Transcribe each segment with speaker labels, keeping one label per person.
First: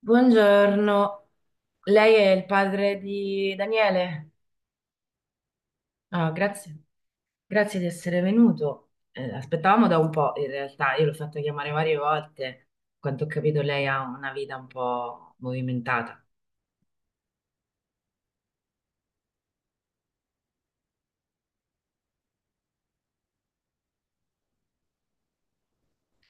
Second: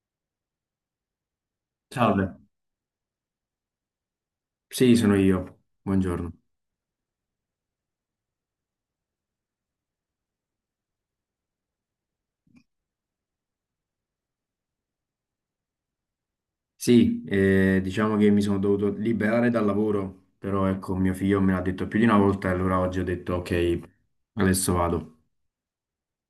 Speaker 1: Buongiorno, lei
Speaker 2: Salve,
Speaker 1: è il padre di Daniele?
Speaker 2: sì, sono io.
Speaker 1: Ah,
Speaker 2: Buongiorno.
Speaker 1: grazie, grazie di essere venuto. Aspettavamo da un po', in realtà, io l'ho fatto chiamare varie volte. Quanto ho capito, lei ha una vita un po' movimentata.
Speaker 2: Sì, diciamo che mi sono dovuto liberare dal lavoro, però ecco, mio figlio me l'ha detto più di una volta e allora oggi ho detto ok, adesso vado.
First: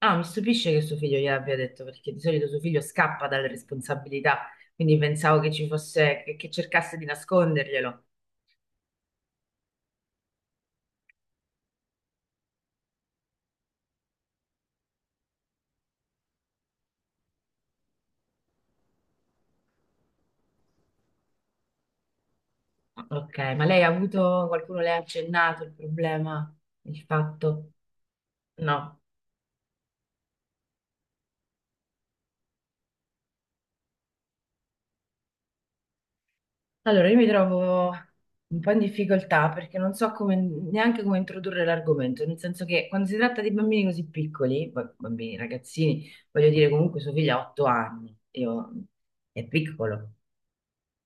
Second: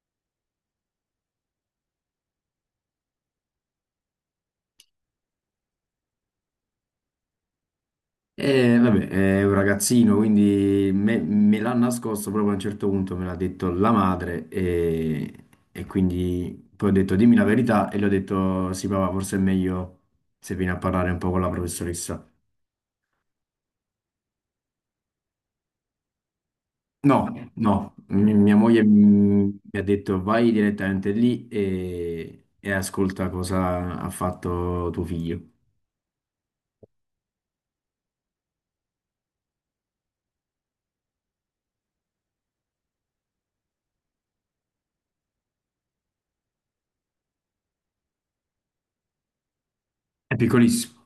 Speaker 1: Ah, mi stupisce che suo figlio gliel'abbia detto, perché di solito suo figlio scappa dalle responsabilità, quindi pensavo che ci fosse, che cercasse di nasconderglielo.
Speaker 2: E vabbè, è un ragazzino, quindi me l'ha nascosto proprio a un certo punto, me l'ha detto la madre e quindi poi ho detto dimmi la verità e gli ho detto sì papà, forse è meglio se vieni a parlare un po' con la professoressa.
Speaker 1: Ok, ma lei ha avuto, qualcuno le ha accennato il problema, il
Speaker 2: No,
Speaker 1: fatto?
Speaker 2: no, mia moglie,
Speaker 1: No.
Speaker 2: mi ha detto vai direttamente lì e ascolta cosa ha fatto tuo figlio.
Speaker 1: Allora, io mi trovo un po' in difficoltà perché non so come- neanche come introdurre l'argomento, nel senso che quando si tratta di bambini così piccoli, bambini, ragazzini, voglio dire comunque suo figlio ha otto anni, io- è piccolo.
Speaker 2: È piccolissimo.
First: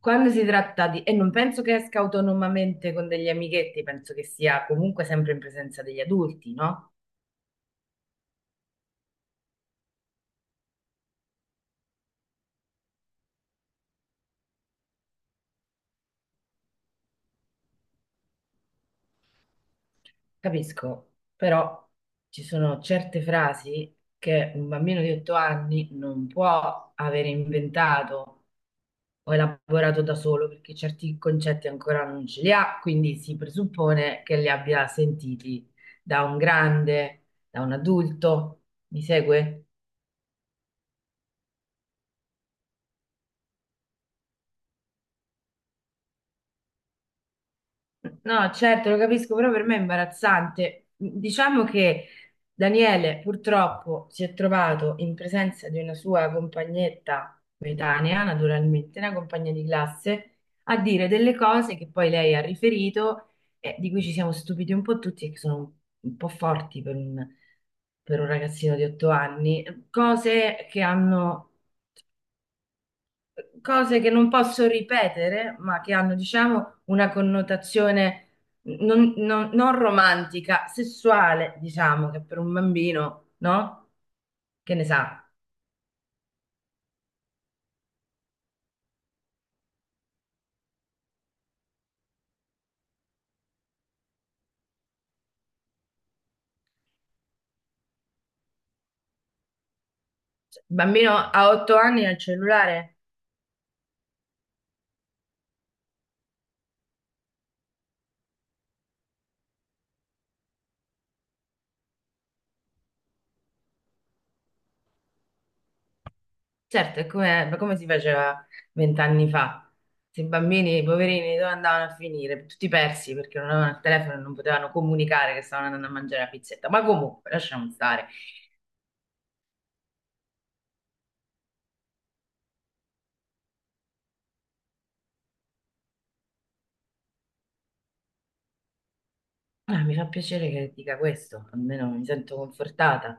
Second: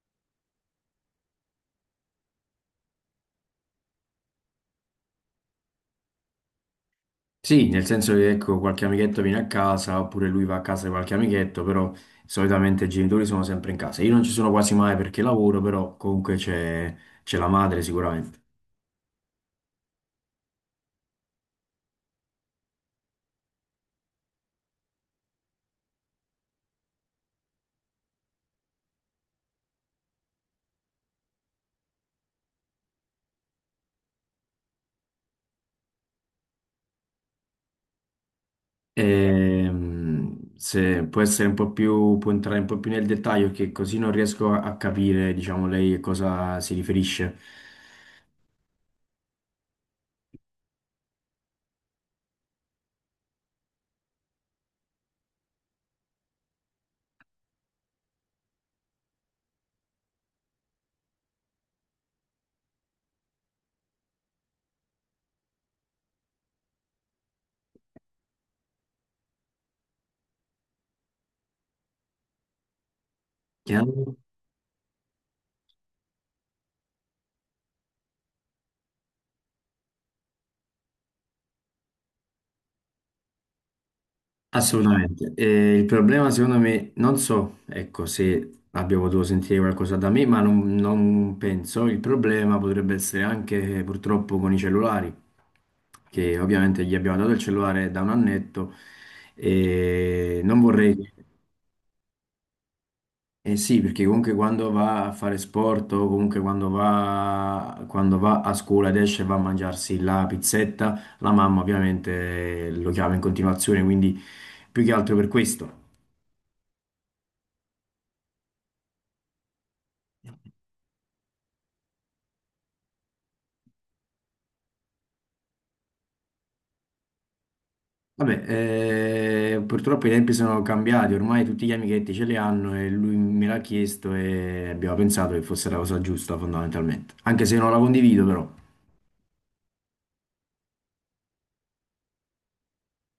Speaker 1: Quando si tratta di... e non penso che esca autonomamente con degli amichetti, penso che sia comunque sempre in presenza degli adulti, no?
Speaker 2: Sì, nel senso che ecco, qualche amichetto viene a casa oppure lui va a casa di qualche amichetto, però solitamente i genitori sono sempre in casa. Io non ci sono quasi mai perché lavoro, però comunque c'è la madre sicuramente.
Speaker 1: Capisco, però ci sono certe frasi che un bambino di otto anni non può aver inventato ho elaborato da solo perché certi concetti ancora non ce li ha, quindi si presuppone che li abbia sentiti da un grande, da un adulto. Mi segue?
Speaker 2: Se può essere un po' più, può entrare un po' più nel dettaglio, che così non riesco a capire, diciamo, lei a cosa si riferisce.
Speaker 1: No, certo, lo capisco, però per me è imbarazzante. Diciamo che Daniele purtroppo si è trovato in presenza di una sua compagnetta coetanea, naturalmente, una compagna di classe, a dire delle cose che poi lei ha riferito e di cui ci siamo stupiti un po' tutti e che sono un po' forti per per un ragazzino di otto anni, cose che hanno cose che
Speaker 2: Chiaro?
Speaker 1: non posso ripetere, ma che hanno, diciamo, una connotazione non romantica, sessuale, diciamo, che per un bambino, no? Che ne sa?
Speaker 2: Assolutamente. E il problema, secondo me, non so, ecco, se abbia potuto sentire qualcosa da me, ma non penso. Il problema potrebbe essere anche purtroppo con i cellulari, che ovviamente gli abbiamo dato il cellulare da un annetto e non
Speaker 1: Cioè, il
Speaker 2: vorrei.
Speaker 1: bambino
Speaker 2: Mm.
Speaker 1: a otto anni ha il cellulare?
Speaker 2: Eh sì, perché comunque quando va a fare sport o comunque quando va a scuola ed esce e va a mangiarsi la pizzetta, la mamma ovviamente lo chiama in continuazione, quindi più che altro per questo.
Speaker 1: Certo, è come, ma come si faceva vent'anni fa? Se i bambini, i poverini, dove andavano a finire? Tutti persi perché non avevano il telefono e non potevano comunicare che stavano andando a mangiare la pizzetta. Ma comunque, lasciamo stare.
Speaker 2: Vabbè, purtroppo i tempi sono cambiati, ormai tutti gli amichetti ce li hanno e lui me l'ha chiesto e abbiamo pensato che fosse la cosa giusta fondamentalmente, anche se non la condivido però.
Speaker 1: Ah, mi fa piacere che dica questo, almeno mi sento confortata.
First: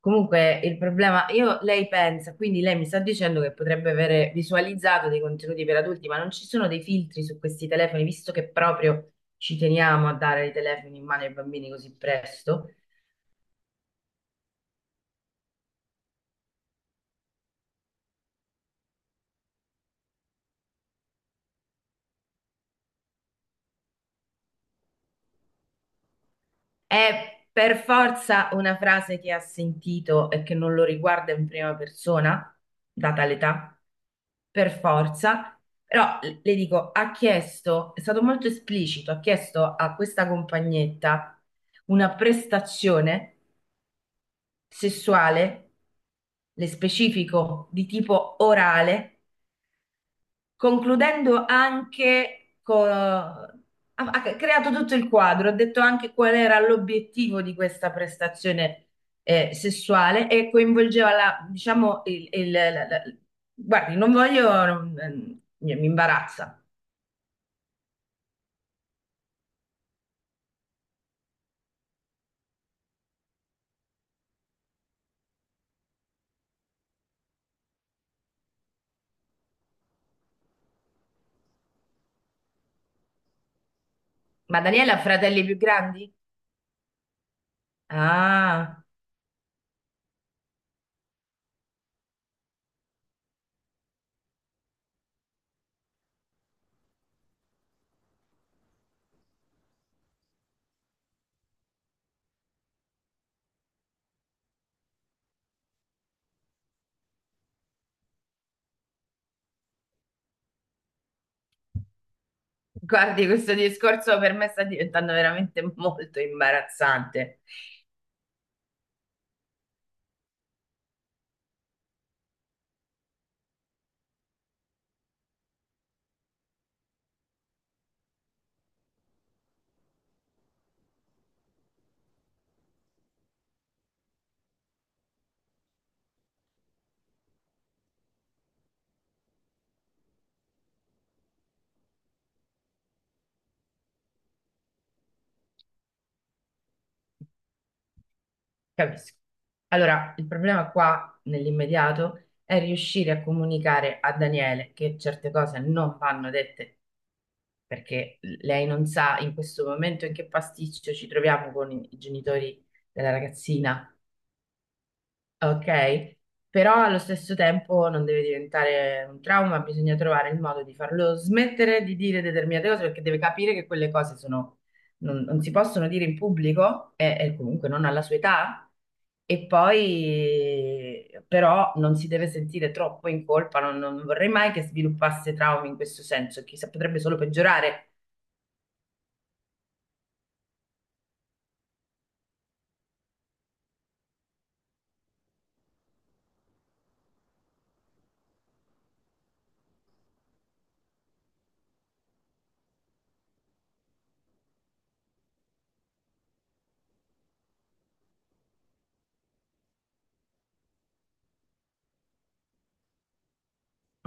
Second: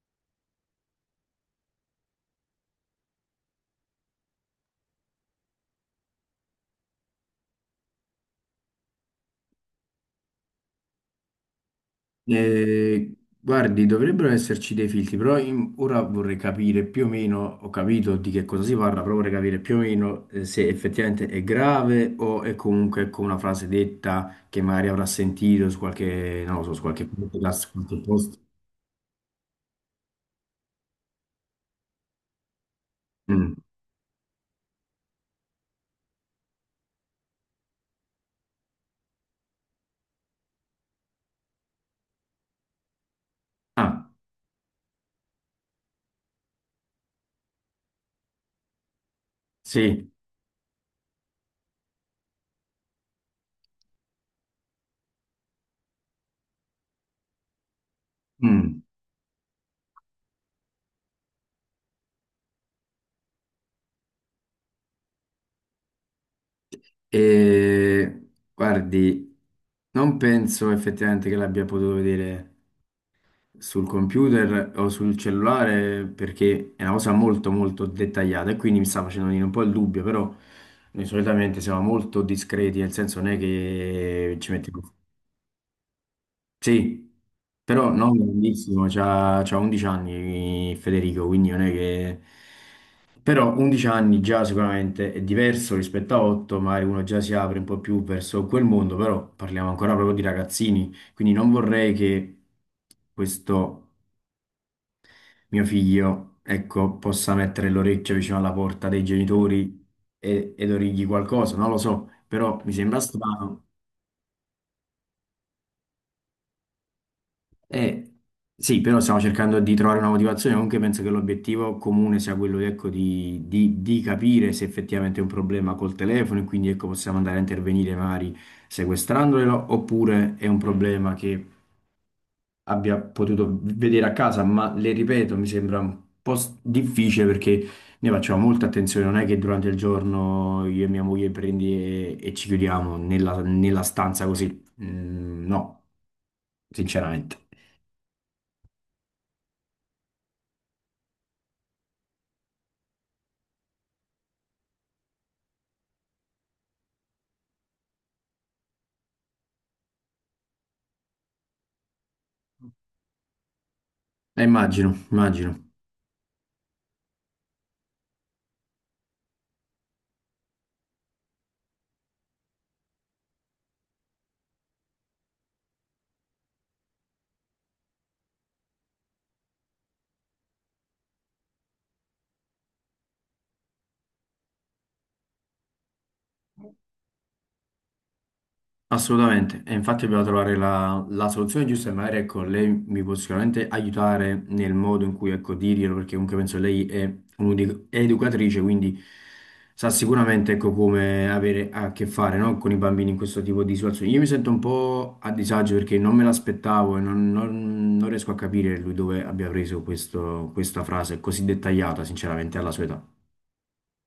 Speaker 1: Comunque il problema, io, lei pensa, quindi lei mi sta dicendo che potrebbe avere visualizzato dei contenuti per adulti, ma non ci sono dei filtri su questi telefoni, visto che proprio ci teniamo a dare i telefoni in mano ai bambini così presto.
Speaker 2: Guardi, dovrebbero esserci dei filtri, però ora vorrei capire più o meno, ho capito di che cosa si parla, però vorrei capire più o meno se effettivamente è grave o è comunque ecco, una frase detta che magari avrà sentito su qualche, non lo so, su qualche
Speaker 1: È
Speaker 2: podcast, su
Speaker 1: per
Speaker 2: qualche post.
Speaker 1: forza una frase che ha sentito e che non lo riguarda in prima persona, data
Speaker 2: Mm.
Speaker 1: l'età, per forza. Però le dico, ha chiesto, è stato molto esplicito, ha chiesto a questa compagnetta una prestazione
Speaker 2: Ah,
Speaker 1: sessuale, le specifico di tipo orale,
Speaker 2: sì.
Speaker 1: concludendo anche con... Ha creato tutto il quadro, ha detto anche qual era l'obiettivo di questa
Speaker 2: Mm.
Speaker 1: prestazione sessuale e coinvolgeva la, diciamo, guardi, non voglio, non- mi imbarazza,
Speaker 2: Eh, guardi, non penso effettivamente che l'abbia potuto vedere sul computer o sul cellulare, perché è una cosa molto molto dettagliata e quindi mi sta facendo venire un po' il dubbio, però noi solitamente siamo molto discreti, nel senso non è che ci
Speaker 1: ma
Speaker 2: mettiamo...
Speaker 1: Daniela ha fratelli più grandi?
Speaker 2: Sì, però non
Speaker 1: Ah,
Speaker 2: grandissimo, c'ha 11 anni Federico, quindi non è che... Però 11 anni già sicuramente è diverso rispetto a 8, magari uno già si apre un po' più verso quel mondo, però parliamo ancora proprio di ragazzini, quindi non vorrei che questo mio figlio, ecco, possa mettere l'orecchio vicino alla porta dei genitori ed origli qualcosa, non lo so, però mi sembra
Speaker 1: guardi, questo
Speaker 2: strano.
Speaker 1: discorso per me sta diventando veramente molto imbarazzante.
Speaker 2: Eh, sì, però stiamo cercando di trovare una motivazione, comunque penso che l'obiettivo comune sia quello, ecco, di capire se effettivamente è un problema col telefono e quindi, ecco, possiamo andare a intervenire magari sequestrandolo, oppure è un problema che abbia potuto vedere a casa, ma le ripeto, mi sembra un po' difficile perché noi facciamo molta attenzione, non è che durante il giorno io e mia moglie prendi e ci chiudiamo nella, nella stanza così. Mm, no, sinceramente.
Speaker 1: Capisco. Allora, il problema qua nell'immediato è riuscire a comunicare a Daniele che certe cose non vanno dette perché lei non sa in questo momento in che pasticcio ci troviamo con i genitori della ragazzina,
Speaker 2: Immagino, immagino.
Speaker 1: ok? Però allo stesso tempo non deve diventare un trauma, bisogna trovare il modo di farlo smettere di dire determinate cose perché deve capire che quelle cose sono, non si possono dire in pubblico e comunque non alla sua età e poi però non si deve sentire troppo in colpa, non vorrei mai che sviluppasse traumi in questo senso, chissà, potrebbe solo peggiorare.
Speaker 2: Assolutamente, e infatti dobbiamo trovare la soluzione giusta e magari ecco, lei mi può sicuramente aiutare nel modo in cui ecco, dirglielo, perché comunque penso lei è un'educatrice, quindi sa sicuramente ecco, come avere a che fare no, con i bambini in questo tipo di situazioni. Io mi sento un po' a disagio perché non me l'aspettavo e non riesco a capire lui dove abbia preso questa frase così dettagliata, sinceramente, alla sua età.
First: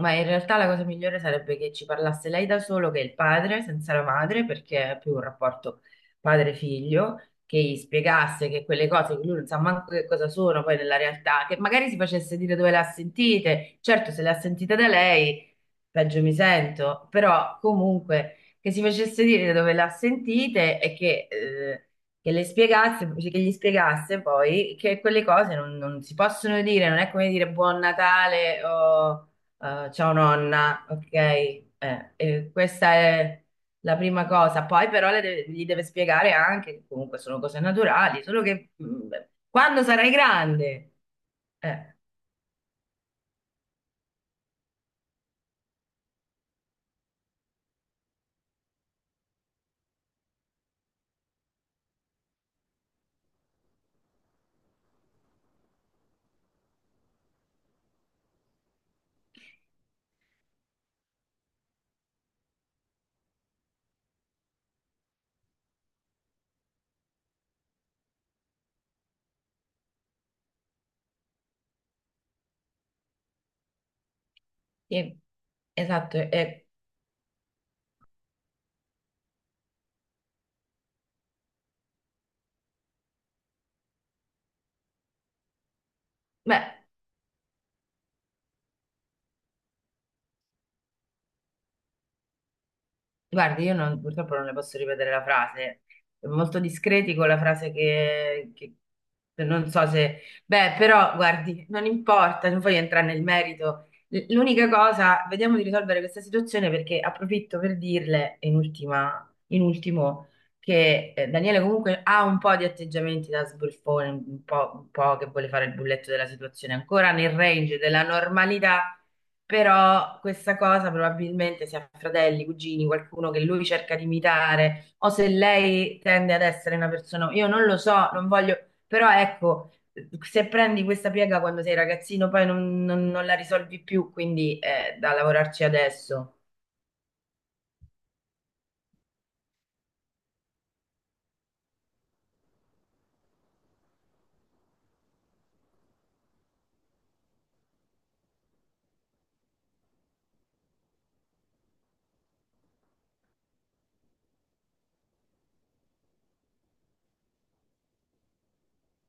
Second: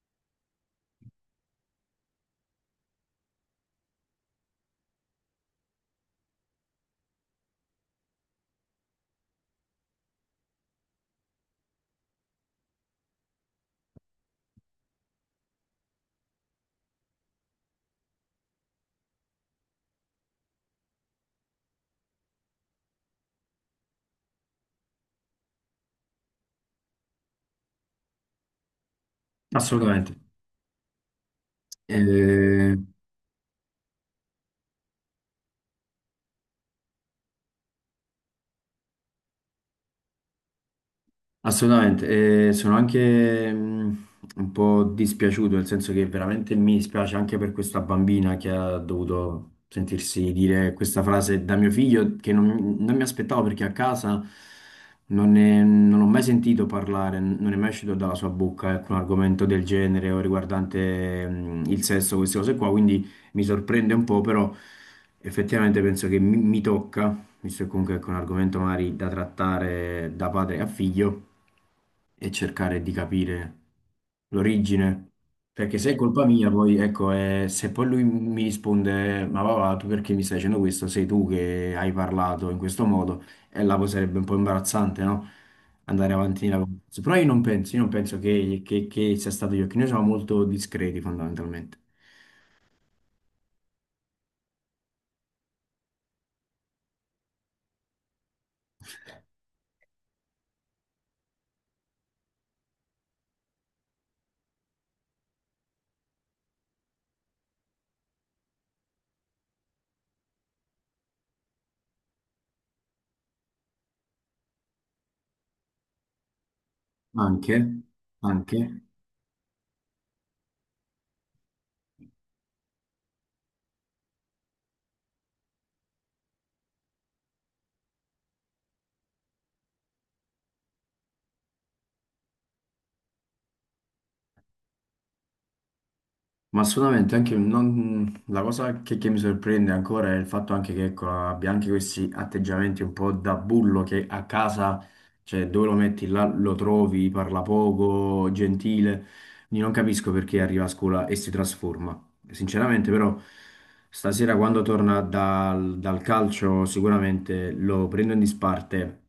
Speaker 1: Ma in realtà la cosa migliore sarebbe che ci parlasse lei da solo, che è il padre, senza la madre, perché è più un rapporto padre-figlio, che gli spiegasse che quelle cose che lui non sa manco che cosa sono poi nella realtà, che magari si facesse dire dove le ha sentite. Certo, se le ha sentite da lei, peggio mi sento, però comunque che si facesse dire dove le ha sentite e che le spiegasse, che gli spiegasse poi che quelle cose non si possono dire, non è come dire buon Natale o
Speaker 2: Assolutamente.
Speaker 1: ciao nonna, ok,
Speaker 2: Eh,
Speaker 1: questa è la prima cosa. Poi però gli deve spiegare anche che comunque sono cose naturali, solo che mm, quando sarai grande. Eh,
Speaker 2: Assolutamente, e sono anche un po' dispiaciuto, nel senso che veramente mi dispiace anche per questa bambina che ha dovuto sentirsi dire questa frase da mio figlio, che non mi aspettavo perché a casa non ho mai sentito parlare, non è mai uscito dalla sua bocca alcun argomento del genere o riguardante il sesso, queste cose qua, quindi mi sorprende un po', però effettivamente penso che mi tocca, visto che comunque è un argomento magari da trattare da padre a figlio, e cercare di capire l'origine.
Speaker 1: sì,
Speaker 2: Perché se è
Speaker 1: esatto.
Speaker 2: colpa mia, poi ecco, se poi lui mi risponde, ma papà, tu perché mi stai dicendo questo? Sei tu che hai parlato in questo modo, e là poi sarebbe un po' imbarazzante, no? Andare avanti nella
Speaker 1: Beh,
Speaker 2: conversazione. Però io non penso che sia stato io, che noi siamo molto discreti fondamentalmente.
Speaker 1: guardi, io non- purtroppo non le posso ripetere la frase, è molto discreti con la frase non so se... Beh, però, guardi, non importa, non voglio entrare nel merito. L'unica cosa, vediamo di risolvere questa situazione perché approfitto per dirle, in ultima, in ultimo, che Daniele comunque ha un po' di atteggiamenti da sbruffone, un po' che vuole fare il bulletto della situazione, ancora nel range
Speaker 2: Anche,
Speaker 1: della
Speaker 2: anche.
Speaker 1: normalità, però questa cosa probabilmente sia fratelli, cugini, qualcuno che lui cerca di imitare, o se lei tende ad essere una persona, io non lo so, non voglio, però ecco, se prendi questa piega quando sei ragazzino, poi non la risolvi più, quindi è da lavorarci adesso.
Speaker 2: Ma assolutamente, anche non- la cosa che mi sorprende ancora è il fatto anche che ecco, abbia anche questi atteggiamenti un po' da bullo, che a casa, cioè dove lo metti là lo trovi, parla poco, gentile. Quindi non capisco perché arriva a scuola e si trasforma. Sinceramente, però, stasera quando torna dal calcio, sicuramente lo prendo in disparte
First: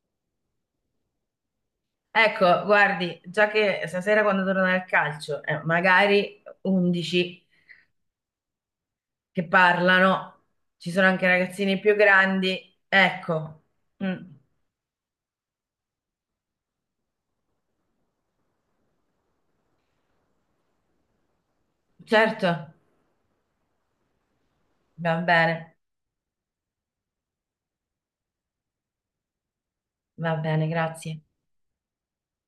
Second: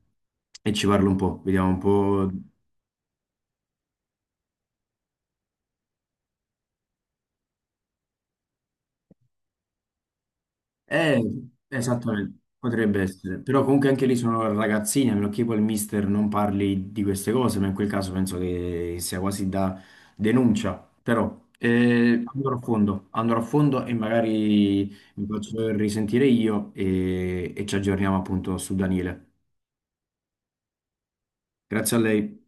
Speaker 2: e ci parlo un po', vediamo un po'.
Speaker 1: Ecco, guardi, già che stasera quando torna al calcio, magari 11 che parlano, ci sono
Speaker 2: Eh,
Speaker 1: anche ragazzini più
Speaker 2: esattamente,
Speaker 1: grandi,
Speaker 2: potrebbe essere,
Speaker 1: ecco,
Speaker 2: però comunque anche lì
Speaker 1: mm,
Speaker 2: sono ragazzini, a meno che poi il mister non parli di queste cose, ma in quel caso penso che sia quasi da denuncia, però
Speaker 1: certo,
Speaker 2: andrò a fondo e magari
Speaker 1: va
Speaker 2: mi faccio
Speaker 1: bene.
Speaker 2: risentire io e ci aggiorniamo appunto su Daniele.
Speaker 1: Va bene, grazie.
Speaker 2: Grazie a lei.